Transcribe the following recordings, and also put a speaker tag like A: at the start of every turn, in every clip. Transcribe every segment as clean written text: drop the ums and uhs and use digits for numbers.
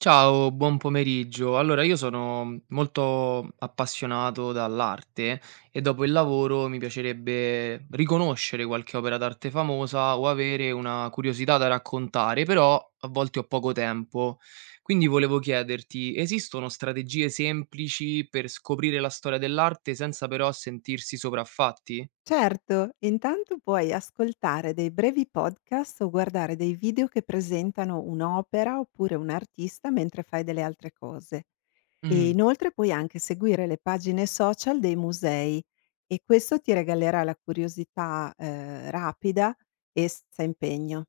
A: Ciao, buon pomeriggio. Allora, io sono molto appassionato dall'arte e dopo il lavoro mi piacerebbe riconoscere qualche opera d'arte famosa o avere una curiosità da raccontare, però a volte ho poco tempo. Quindi volevo chiederti, esistono strategie semplici per scoprire la storia dell'arte senza però sentirsi sopraffatti?
B: Certo, intanto puoi ascoltare dei brevi podcast o guardare dei video che presentano un'opera oppure un artista mentre fai delle altre cose. E
A: Mm.
B: inoltre puoi anche seguire le pagine social dei musei e questo ti regalerà la curiosità rapida e senza impegno.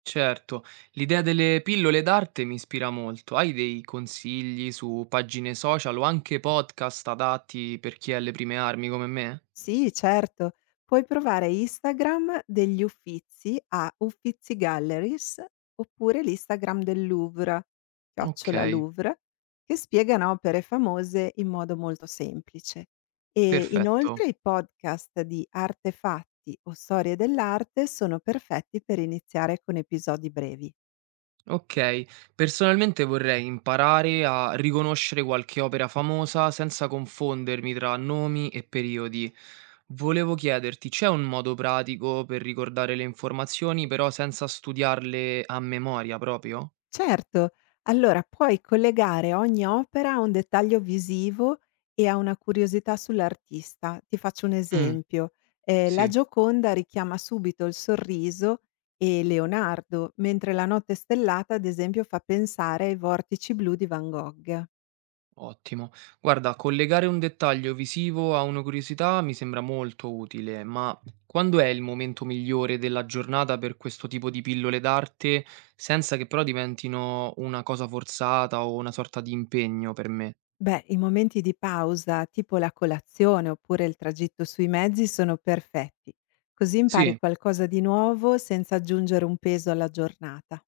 A: Certo, l'idea delle pillole d'arte mi ispira molto. Hai dei consigli su pagine social o anche podcast adatti per chi è alle prime armi come me?
B: Sì, certo. Puoi provare Instagram degli Uffizi a Uffizi Galleries oppure l'Instagram del Louvre,
A: Ok,
B: chiocciola Louvre, che spiegano opere famose in modo molto semplice. E inoltre
A: perfetto.
B: i podcast di Artefatti o Storie dell'arte sono perfetti per iniziare con episodi brevi.
A: Ok, personalmente vorrei imparare a riconoscere qualche opera famosa senza confondermi tra nomi e periodi. Volevo chiederti, c'è un modo pratico per ricordare le informazioni, però senza studiarle a memoria proprio?
B: Certo, allora puoi collegare ogni opera a un dettaglio visivo e a una curiosità sull'artista. Ti faccio un
A: Mm,
B: esempio. La
A: sì.
B: Gioconda richiama subito il sorriso e Leonardo, mentre la notte stellata, ad esempio, fa pensare ai vortici blu di Van Gogh.
A: Ottimo. Guarda, collegare un dettaglio visivo a una curiosità mi sembra molto utile, ma quando è il momento migliore della giornata per questo tipo di pillole d'arte, senza che però diventino una cosa forzata o una sorta di impegno per me?
B: Beh, i momenti di pausa, tipo la colazione oppure il tragitto sui mezzi, sono perfetti. Così impari
A: Sì,
B: qualcosa di nuovo senza aggiungere un peso alla giornata.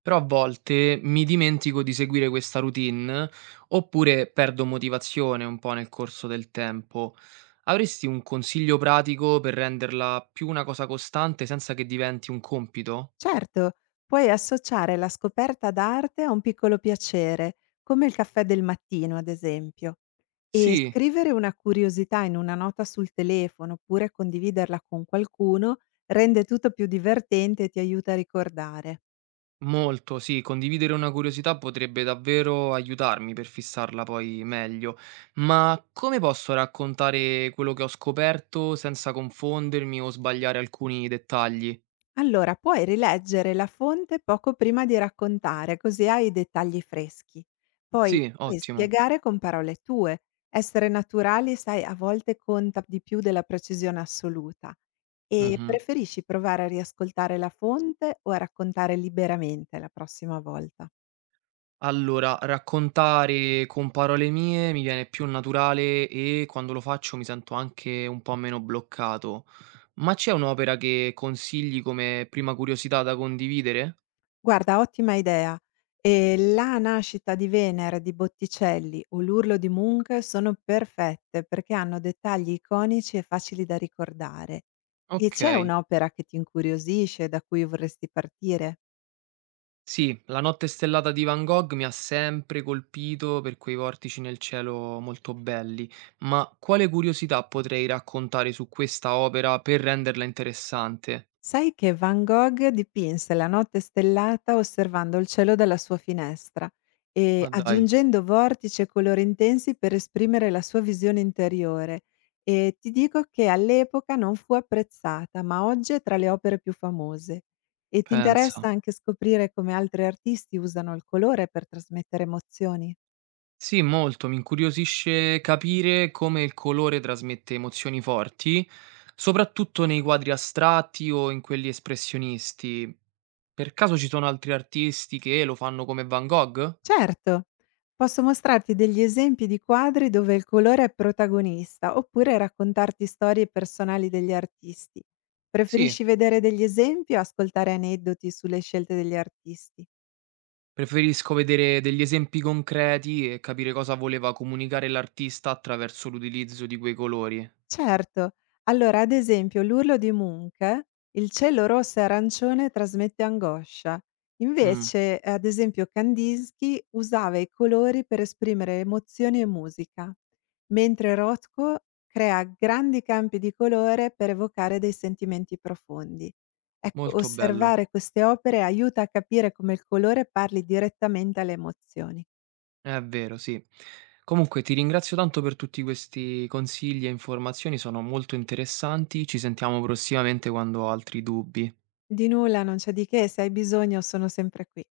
A: però a volte mi dimentico di seguire questa routine oppure perdo motivazione un po' nel corso del tempo. Avresti un consiglio pratico per renderla più una cosa costante senza che diventi un compito?
B: Certo, puoi associare la scoperta d'arte a un piccolo piacere, come il caffè del mattino, ad esempio, e
A: Sì.
B: scrivere una curiosità in una nota sul telefono oppure condividerla con qualcuno rende tutto più divertente e ti aiuta a ricordare.
A: Molto, sì, condividere una curiosità potrebbe davvero aiutarmi per fissarla poi meglio, ma come posso raccontare quello che ho scoperto senza confondermi o sbagliare alcuni dettagli?
B: Allora, puoi rileggere la fonte poco prima di raccontare, così hai i dettagli freschi. Poi
A: Sì,
B: puoi
A: ottimo.
B: spiegare con parole tue. Essere naturali, sai, a volte conta di più della precisione assoluta. E
A: Mhm.
B: preferisci provare a riascoltare la fonte o a raccontare liberamente la prossima volta?
A: Allora, raccontare con parole mie mi viene più naturale e quando lo faccio mi sento anche un po' meno bloccato. Ma c'è un'opera che consigli come prima curiosità da condividere?
B: Guarda, ottima idea. E la nascita di Venere di Botticelli o l'urlo di Munch sono perfette perché hanno dettagli iconici e facili da ricordare. E
A: Ok.
B: c'è un'opera che ti incuriosisce, da cui vorresti partire?
A: Sì, La notte stellata di Van Gogh mi ha sempre colpito per quei vortici nel cielo molto belli, ma quale curiosità potrei raccontare su questa opera per renderla interessante?
B: Sai che Van Gogh dipinse la notte stellata osservando il cielo dalla sua finestra e
A: Ma dai,
B: aggiungendo vortici e colori intensi per esprimere la sua visione interiore e ti dico che all'epoca non fu apprezzata, ma oggi è tra le opere più famose. E ti
A: pensa.
B: interessa anche scoprire come altri artisti usano il colore per trasmettere emozioni?
A: Sì, molto, mi incuriosisce capire come il colore trasmette emozioni forti, soprattutto nei quadri astratti o in quelli espressionisti. Per caso ci sono altri artisti che lo fanno come Van Gogh?
B: Certo, posso mostrarti degli esempi di quadri dove il colore è protagonista, oppure raccontarti storie personali degli artisti.
A: Sì.
B: Preferisci vedere degli esempi o ascoltare aneddoti sulle scelte degli artisti?
A: Preferisco vedere degli esempi concreti e capire cosa voleva comunicare l'artista attraverso l'utilizzo di quei colori.
B: Certo. Allora, ad esempio, l'Urlo di Munch, il cielo rosso e arancione trasmette angoscia.
A: Mh,
B: Invece, ad esempio, Kandinsky usava i colori per esprimere emozioni e musica, mentre Rothko crea grandi campi di colore per evocare dei sentimenti profondi. Ecco,
A: molto bello.
B: osservare queste opere aiuta a capire come il colore parli direttamente alle emozioni.
A: È vero, sì. Comunque ti ringrazio tanto per tutti questi consigli e informazioni, sono molto interessanti. Ci sentiamo prossimamente quando ho altri dubbi.
B: Di nulla, non c'è di che, se hai bisogno sono sempre qui.